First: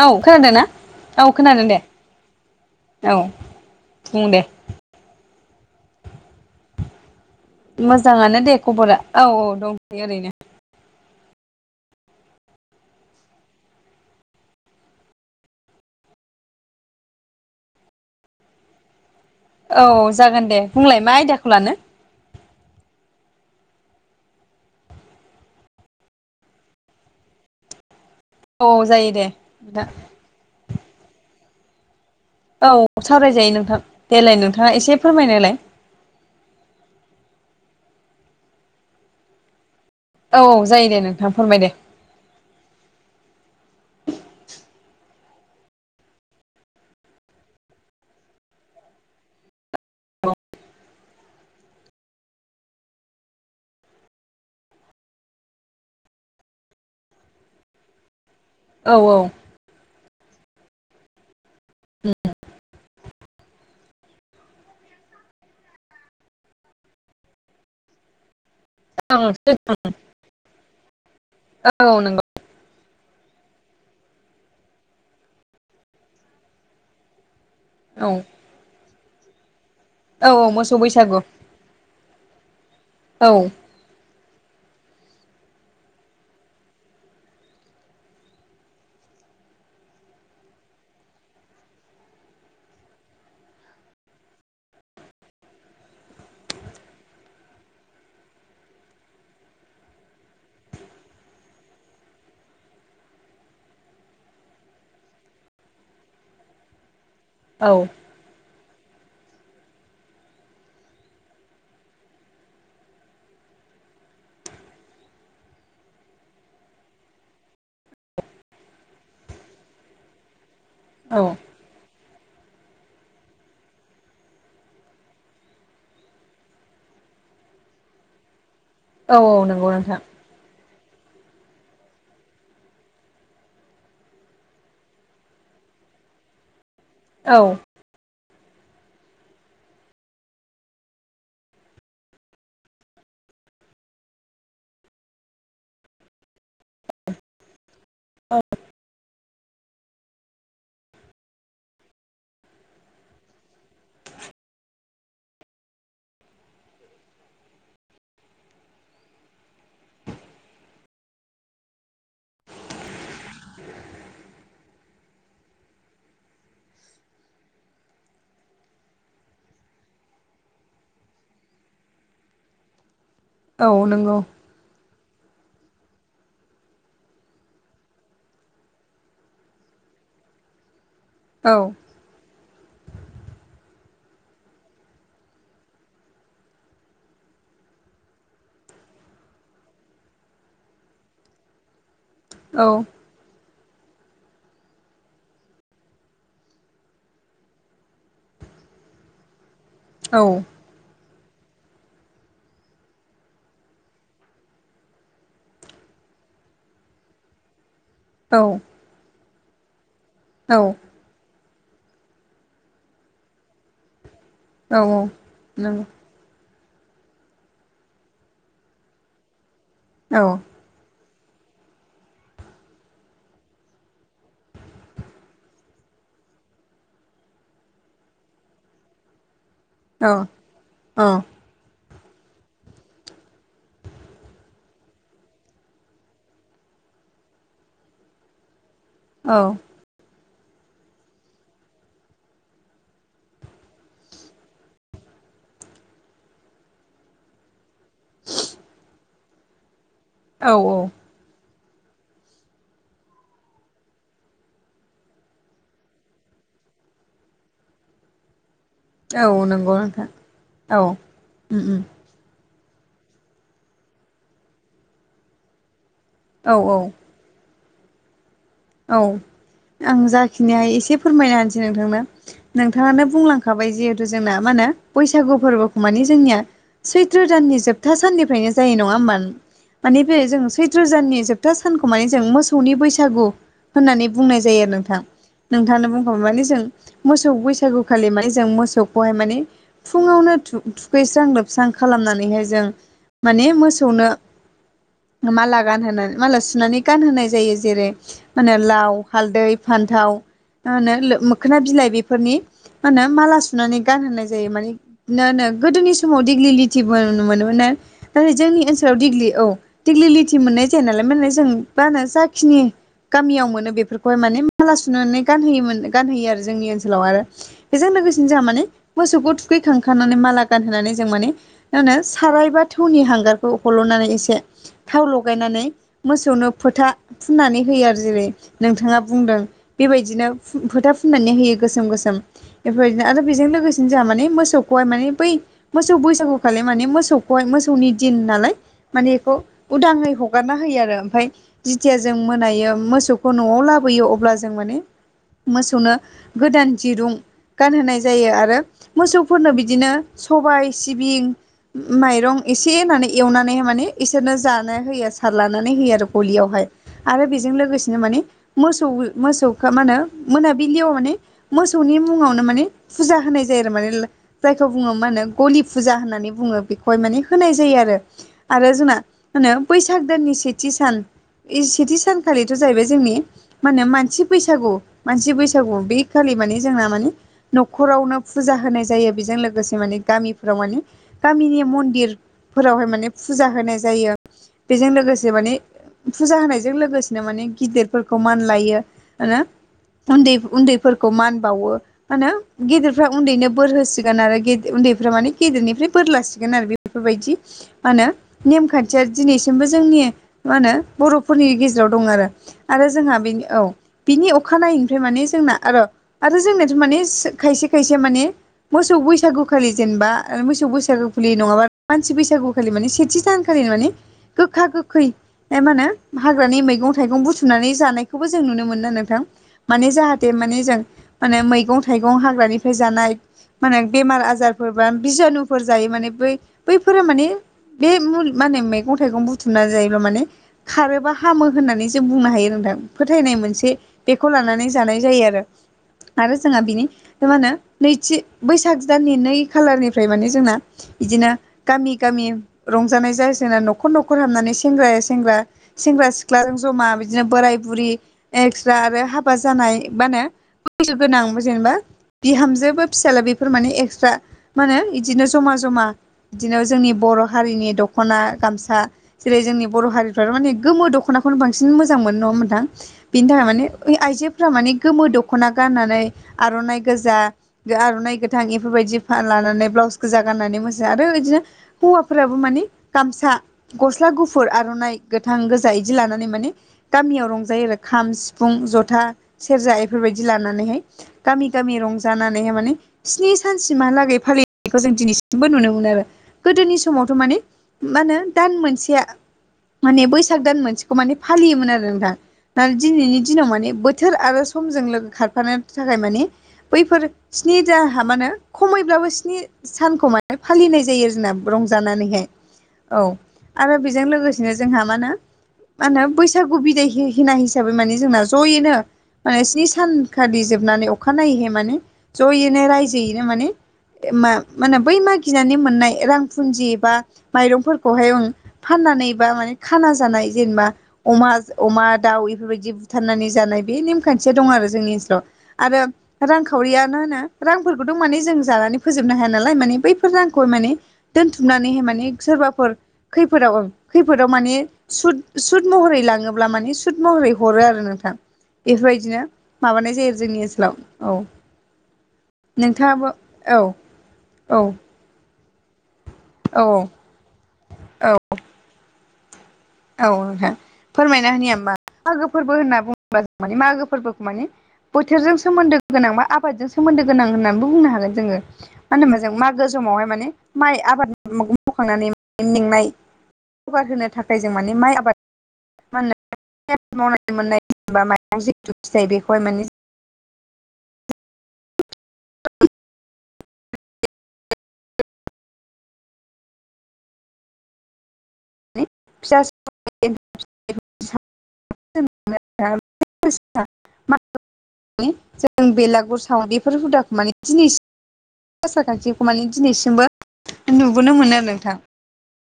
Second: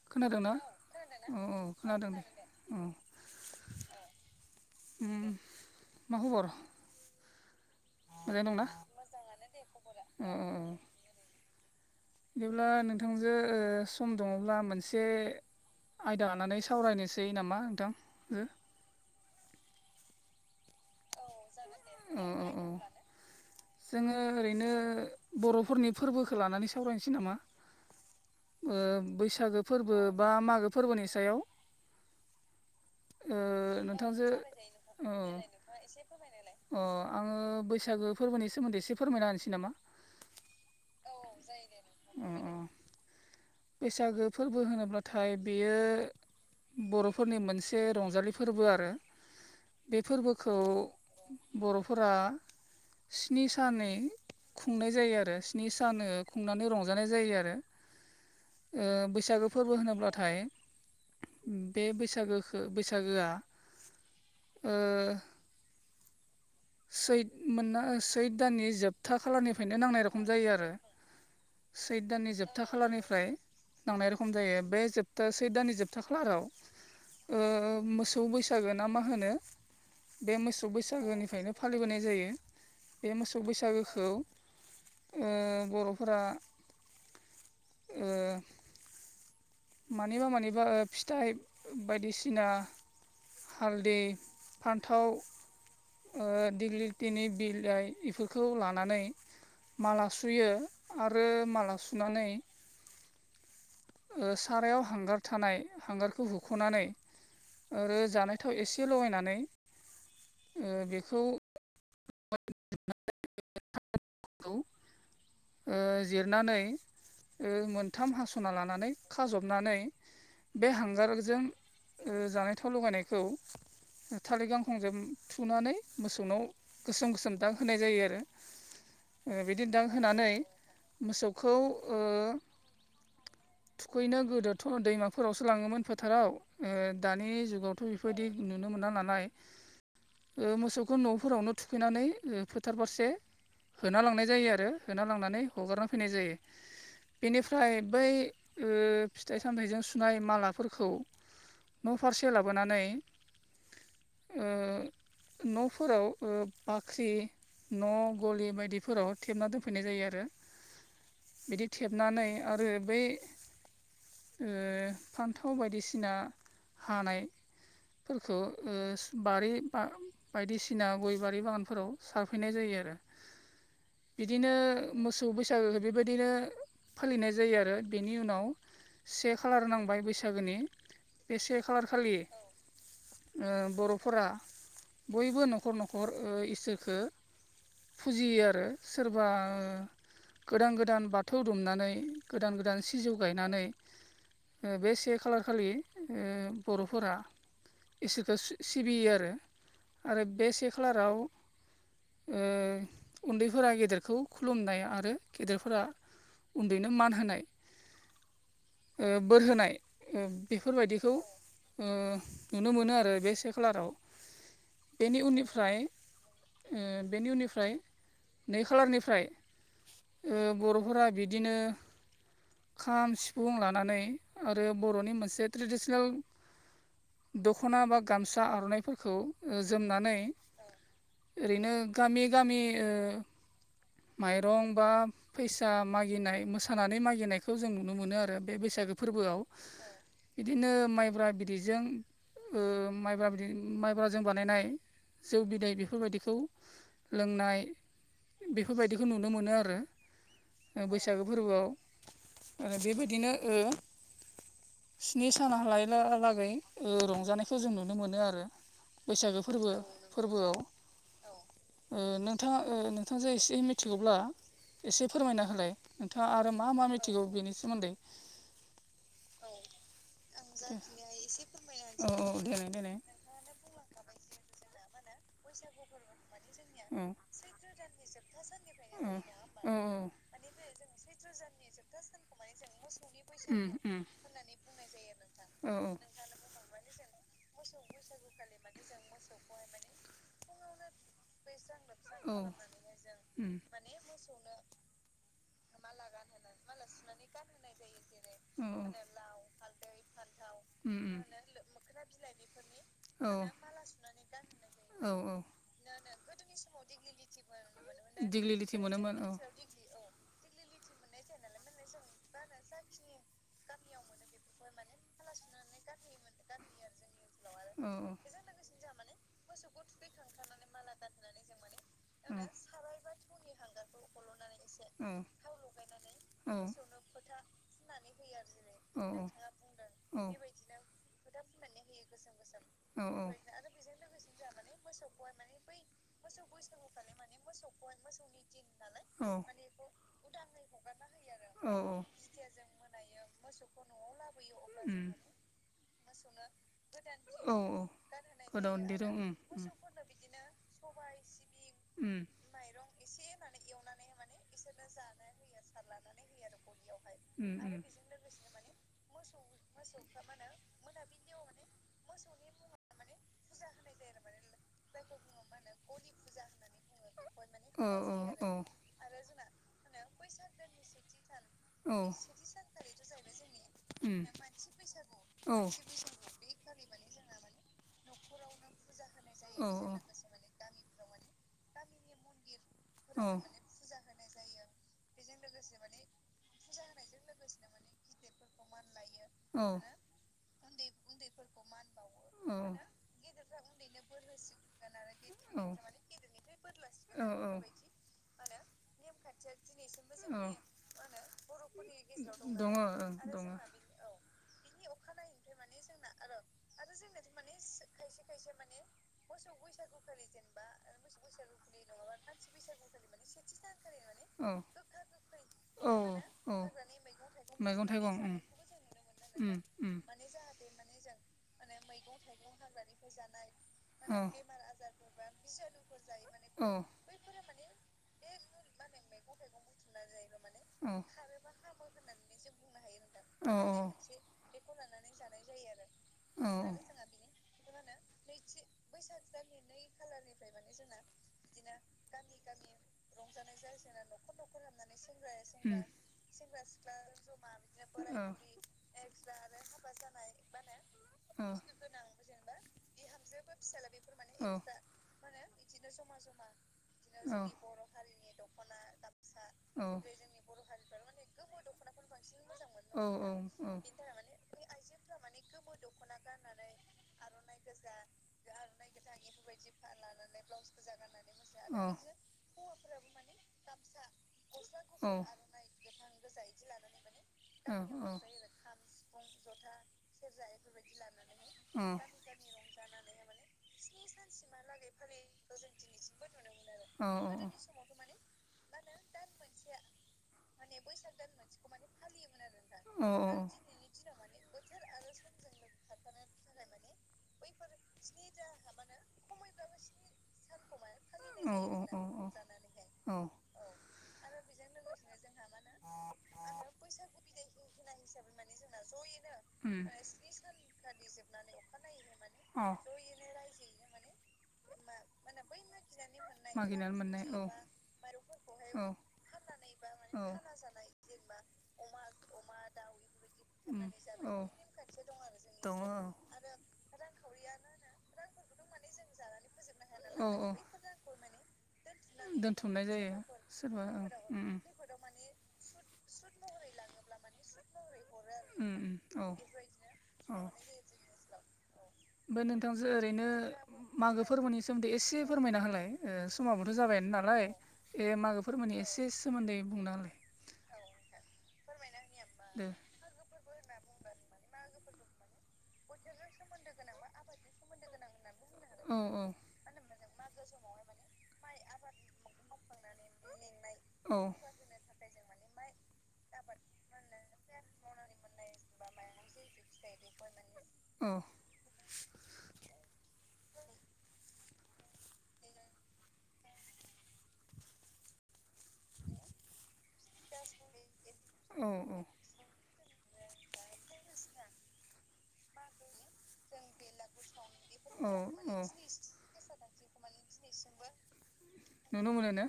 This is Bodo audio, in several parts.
औ खोनादों खोनादोंनाा ना औ औ खोनादों औ बुं दे मा खबर मोजाङानो मोजाङै दे दंना औ खबरा औ औ दंसै औ ओरैनो औ बिदिब्ला नोंथांजो सम दङब्ला मोनसे आयदा लानानै सावरायनोसै नामा नोंथां औ जागोन दे बुंलाय मा आयदयाखौ लानो ओ ओ ओ जोङो ओरैनो बर'फोरनि फोरबोखौ लानानै सावरायनोसै नामा औ जायो दे बैसागो नोंथां फोरबो बा मागो फोरबोनि सायाव औ सावरायजायो नोंथां नोंथांजो देलाय नोंथाङा एसे फोरमायनायलाय अ आङो बैसागो फोरबोनि सोमोन्दै एसे फोरमायना होनसै नामा औ जायो दे नोंथां फोरमाय दे अ अ बैसागो फोरबो होनोब्लाथाय बेयो बर'फोरनि मोनसे रंजालि फोरबो आरो बे फोरबोखौ बर'फोरा स्नि सानै खुंनाय जायो आरो स्नि सान खुंनानै रंजानाय जायो आरो औ औ बैसागो फोरबो होनोब्लाथाय बे बैसागोखौ बैसागोआ सैत मोनना सैट दाननि जोब था खालारनिफ्रायनो नांनाय रखम जायो आरो औ सैद नंगौ दाननि जोब जोबथा खालारनिफ्राय नांनाय रखम जायो बे जोबथा सेैत दाननि जोबथा खालाराव औ मोसौ बैसागो ना मा होनो औ बे मोसौ बैसागु बैसागोनिफ्रायनो फालिबोनाय जायो बे औ मोसौ बैसागोखौ ओ बर'फोरा ओ मानिबा मानिबा फिथाइ बायदिसिना हालदै फान्थाव दिग्लि लिथिनि बिलाइ बेफोरखौ लानानै माला सुयो आरो माला सुनानै सारायाव हांगार थानाय हांगारखौ हुख'नानै औ जानाय थाव एसे लगायनानै बेखौ [unintelligible] [unintelligible] जिरनानै मोनथाम हास'ना लानानै खाजबनानै बे औ हांगारजों जानाय थाव लगायनायखौ थालिर गांखंजों थुनानै मोसौनाव गोसोम गोसोम दाग होनाय जायो औ आरो नंगौ बिदिनो दाग नोंथां होनानै मोसौखौ ओ थुखैनो गोदोथ' दैमाफोरावसो लाङोमोन फोथाराव दानि औ जुगाव थ' बेफोरबायदि नुनो मोना नालाय मोसौखौ न'फोरावनो थुखैनानै फोथार फारसे होना लांनाय जायो आरो होना लांनानै हगारना फैनाय जायो बेनिफ्राय बै फिथाइ सामथाइजों सुनाय मालाफोरखौ न' फारसे लाबोनानै ओ न'फोराव बाख्रि न' गलि बायदिफोराव थेबना दोनफैनाय जायो आरो बिदि थेबनानै आरो बै फान्थाव बायदिसिना हानाय फोरखौ बारि बा बायदिसिना गय बारि बागानफोराव सारफैनाय जायो आरो औ नंगौ बिदिनो मोसौ बैसागो बेबायदिनो फालिनाय जायो आरो बेनि उ उनाव से खालार नांबाय बैसागोनि बे औ से खालार खालि बर'फोरा बयबो न'खर न'खर इसोरखो फुजियो आरो सोरबा गोदान गोदान बाथौ दुमनानै गोदान औ गोदान सिजौ गायनानै बे से खालार खालि बर'फोरा इसोरखौ सिबियो आरो औ आरो बे से खालाराव उन्दैफोरा गेदेरखौ खुलुमनाय आरो गेदेरफोरा उन्दैनो मान होनाय औ बोर होनाय नंगौ बेफोरबायदिखौ नुनो मोनो आरो बे से खालाराव बेनि उननिफ्राय बेनि उननिफ्राय नै खालारनिफ्राय ओ बर'फोरा बिदिनो खाम सिफुं लानानै आरो बर'नि मोनसे ट्रेडिसनेल दखना बा गामसा आर'नाइफोरखौ औ जोमनानै औ ओरैनो गामि गामि माइरं बा फैसा मागिनाय मोसानानै मागिनाय खौ जों नुनो मोनो आरो बे बैसागो औ फोरबोआव बिदिनो माइब्रा बिदैजों माइब्रा बिदै माइब्राजों बानायनाय जौ बिदै बेफोरबायदिखौ लोंनाय बेफोरबायदिखौ नुनो मोनो आरो औ औ बैसागो फोरबोआव ओ बेबायदिनो ओ स्नि सान लायै लागै रंजानायखौ जों नुनो मोनो आरो बैसागो औ फोरबो नंगौ नोंथां फोरबोआव औ उम उम न नोंथाङा नोंथाङां जे एसे मिथिगौब्ला एसे फोरमायना होलाय नोंथाङा आरो औ मा मा मिथिगौ बेनि सोमोन्दै औ आं जाखिनि हायो एसे फोरमायना होनसै नोंथांनो औ औ देनाय देनाय औ नोंथाङानो बुंलां औ खाबाय जिहेथु जोंना मा होनो बैसागु फोरबोखौ मानिे जोंनिया सैथ्र' दाननि जोबथा साननिफ्रायनो जायो नङा होमब माने बे जों सैथ्र' दाननि जोबथा सानखौ माने जों मोसौनि बैसागु होननानै बुंनाय जायो आरो नोंथां औ औ नोंथाङा औ बुंखाबा माने जों मोसौ बैसागु खालि माने जों मोसौखौहाय माने फुङाव थु थु थुखैस्रां लोबस्रां खालामनानैहाय जों माने मोसौनो मा गानहोनाय माला सुनानै गानहोनाय जायो जेरै माहोनो मा लाव हालदै फान्थाव मा होनो मोखोना बिलाइ बेफोरनि मा होनो माला सुनानै गानहनाय जायो माने मा ना होनो ना गोदोनि समाव दिग्लि लिथि ब मोनोमोन ना नाथाय जोंनि लिथिबो ओनसोलाव मोनोमोननो दिग्लि औ दिेग्लिलिटि मोननाय जाया नालाय माने जों मा होनो जाखिनि गामियाव मोनो बेफोरखौहाय माने माला सुनानै गानहोयोमोन गानहोयो आरो जोंनि ओनसोलाव आरो बेजों जोंनि लोगोसेनो जों माने मोसौखौ थुखैखांनानै माला गानहोनानै जों माने मा होनो सारायबा थौनि हांगारखौ हल'नानै एसे थाव लगायनानै मोसौनो फोथा फुननानै होयो आरो जेरै नोंथाङा बुंदों बेबायदिनो फोथा फुननानै होयो गोसोम गोसोम बेफोरबायदिनो आरो बेजों ओमफ्रायनो लोगोसेनो जोंहा माने मोसौखौहाय माने बै मोसौ बैसागु खालि माने मोसौखौहाय मोसौनि दिन नालाय माने बेखौ उदाङै ह हगारना होयो आरो ओमफ्राय जिथिया ओमफ्राय जों मोनायो मोसौखौ न'आव लाबोयो अब्ला जों माने मोसौनो गोदान दिरुं गानहोनाय जायो माने आरो गानहोनाय मोसौफोरनो बिदिनो सबाय सिबिं उम माइरं एसे होनानै एवनानै माने इसोरनो जानो होयो लानानै होयो आरो गलियावहाय आरो बिजों उम जों उम लोगोसेनो माने मोसौ मोसौखो मा होनो मोनाबिलियाव माने मोसौनि मुंङावनो माने फुजा होनाय जायो आरो माने जायखौ बुङो मा होनो गलि फुजा होननानै बुङो बेखौहाय माने होनाय जायो आरो आरो जोंना होनो बैसाग दाननि सेथि सान बे सेथि सान खालिथ' जाहैबाय जोंनि मा होनो मानसि बैसागु मानसि बैसागु बे खालि माने जोंना मानि न'खरावनो फुजा होनाय जायो बेजों लोगोसे माने गामिफोराव माने गामिनि मन्दिरफोरावहाय माने फुजा होनाय जायो बेजों लोगोसे माने फुजा होनायजों लोगोसेनो माने गिदिर फोरखौ मान लायो उन्दै उन्दैफोरखौ मान बावो मानो आरो गेदेरफ्रा उन्दैनो बोर होसिगोन आरो बे उन्दैफ्रा माने गेदेरनिफ्राय बोर लासिगोन आरो बे बेफोर बायदि मा होनो नेमखान्थिया दिनैसिमबो जोंनि मा होनो बर'फोरनि गेजेराव जेराव दं आरो जोहा औ बिनि अखानायैनिफ्राय माने जोंना आरो जोंनियाथ' माने खायसे खायसेया माने मोसौ बैसागुखालि जेनेबा ओ मोसौ बैसागु खुलि नङाबा मानसि बैसागुखालि माने सेथि सानखालिनो माने औ मा गोखा गोखै ओ मा होनो हाग्रानि मैगं थाइगं बुथुमनानै जा थानायखौबो जों नुनो मोनो नोंथां मोनो माने नोंथां जाहाथे माने जों माने मैगं थाइगं हाग्रानिफ्राय जानाय माने बेमार आजारफोर बा बिजानुफोर जायो माने बै बेनि बैफोरो माने बे मु माने मैगं थाइगं बुथुमना जायोबा माने खारोबा हामो हो होननानै जों बुंनो हायो नोंथां फोथायनाय मोनसे बेखौ लानानै जानाय जायो आरो आरो जोंहा बिनि मा होनो नैथि बैसाग दाननि नै खालारनिफ्राय माने जोंना बिदिनो गामि गामि रंजानाय जायो जोंना न'खर न'खर हाबनानै सेंग्राया सेंग्रा सेंग्रा सिख्लाजों जमा बिदिनो बोराय बुर बुरि एक्स्रा आरो हाबा जानाय मानो बैसो गोनां जेनेबा खस्थ' बिहामजोबो फिसाला बेफोर माने एक्स्रा मा होनो बिदिनो जमा जमा बिदिनो जोंनि बर' हारिनि दखना गामसा जेरै जोंनि बर' हारिफ्रा माने गोमो दख'नाखौनो बांसिन मोजां मोनो नङा मोन नोंथां बिनि नङा थाखाय माने होमबा बेनि बे आइजोफ्रा माने गोमो दख'ना गाननानै आर'नाइ गोजा आर'नाइ गोथां इफोरबायदि फान लानानै ब्लाउस गोजा गाननानै मोसायो आरो बिदिनो हौवाफोराबो मानि गामसा गस्ला गुफुर आर'नाइ गोथां गोजा इदि लानानै माने गामियाव रंज जायो आरो खाम सिफुं जथा सेरजा इफोरबायदि लानानैहाय गामि गामि रंजानानैहाय माने स्नि सानसिमहालागै फालिनायखौ जों दिनैसिमबो नुनो मोनो आरो गोदोनि समावथ' माने मा होनो दान मोनसेया मोनसेया माने बैसाग दान मोनसेखौ माने फालियोमोन आरो नोंथां दा आरो दिनैनि दिनाव माने बोथोर आरो समजों लोगो खारफानो थाखाय मानि बैफोर स्नि दान हाब्लानो खमैब्लाबो स्नि सानखौ माने फालिनाय जायो आरोना रंजानानैहाय औ जायो जोंना रंजानानैहाय ओ आरो बेजों लोगोसे बिदनो जोंहा मा होनो मा होनो बैसागु बिदायहोनाय हिसाबै माने जोंना ज'यैनो माने स्नि सानखालि जोबनानै अखानायैहाय माने ज'यैनो रायजोयैनो माने मा मा होनो बै मागिनानै मोननाय रां फुन्जि बा माइरंफोरखौ ओंख्रि खौहाय फाननानै बा माने खाना जानाय जेनेबा अमा अमा दाउ इफोरबायदि बुथारनानै जानाय बे नेमखान्थिया दं आरो जोंनि ओनसोलाव आरो ओनसोलाव रांखावरियानो होनो रांफोरखौथ' माने जों जानानै फोजोबनो हाया नालाय माने बैफोर औ रांखौ औ माने दोनथुमनानैहाय माने सोरबाफोर दोनथुमनाय जायो खैफोदाव सोरबा ओं खैफोदाव उम माने सुद सुद महरै लाङोब्ला माने सुद महरै हरो आरो नोंथां उम उम इफोरबायदिनो औ माबानाय हरनाय जायो आरो जोंनि ओनसोलाव औ बे नोंथां जे नोंथाङाबो ओरैनो औ मागो फोरबोनि औ सोमोन्दै एसे फोरमायना हालाय ओ औ समाबोथ' औ जाबायानो नालाय औ ए मागो फोरबोनि एसे सोमोन्दै बुंना औ होलाय फोरमायना होनि आं होमबा मागो फोरबो होनना बुङोब्ला जों माने मागो फोरबोखौ माने बोथोरजों सोमोन्दो गोनां बा आबादजों सोमोन्दो गोनां होननानैबो बुंनो हागोन जोङो मा होनोमोन हागोन औ जों मागो समावहाय माने माइ आबाद मावखांनानै मेंनाय जौगाहोनो [unintelligible] थाखाय जों माने माइ आबाद मा होनो माइ आबाद मावनाय [unintelligible] मोननाय बा माइरं जिहेथु फिथाइ बेखौहाय माने [unintelligible] बेखौहाय माने औ [unintelligible] [inaudible] [unintelligible] [unintelligible] औ जों बेलागुर साव बेफोर हुदाखौ माने दिनैसिम आसार खान्थिखौ मानि दिनैसिमबो नुबोनो मोनो आरो नोंथां नुनो मोनो ना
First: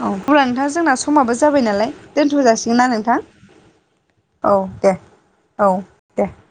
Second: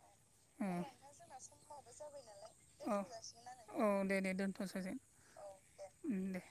औ अब्ला नोंथां औ जोंना समाबो जाबाय नालाय दोनथ' जासिगोना नालाय नोंथां औ औ दे दे औ दोनथ'सै दे जों औ उम दे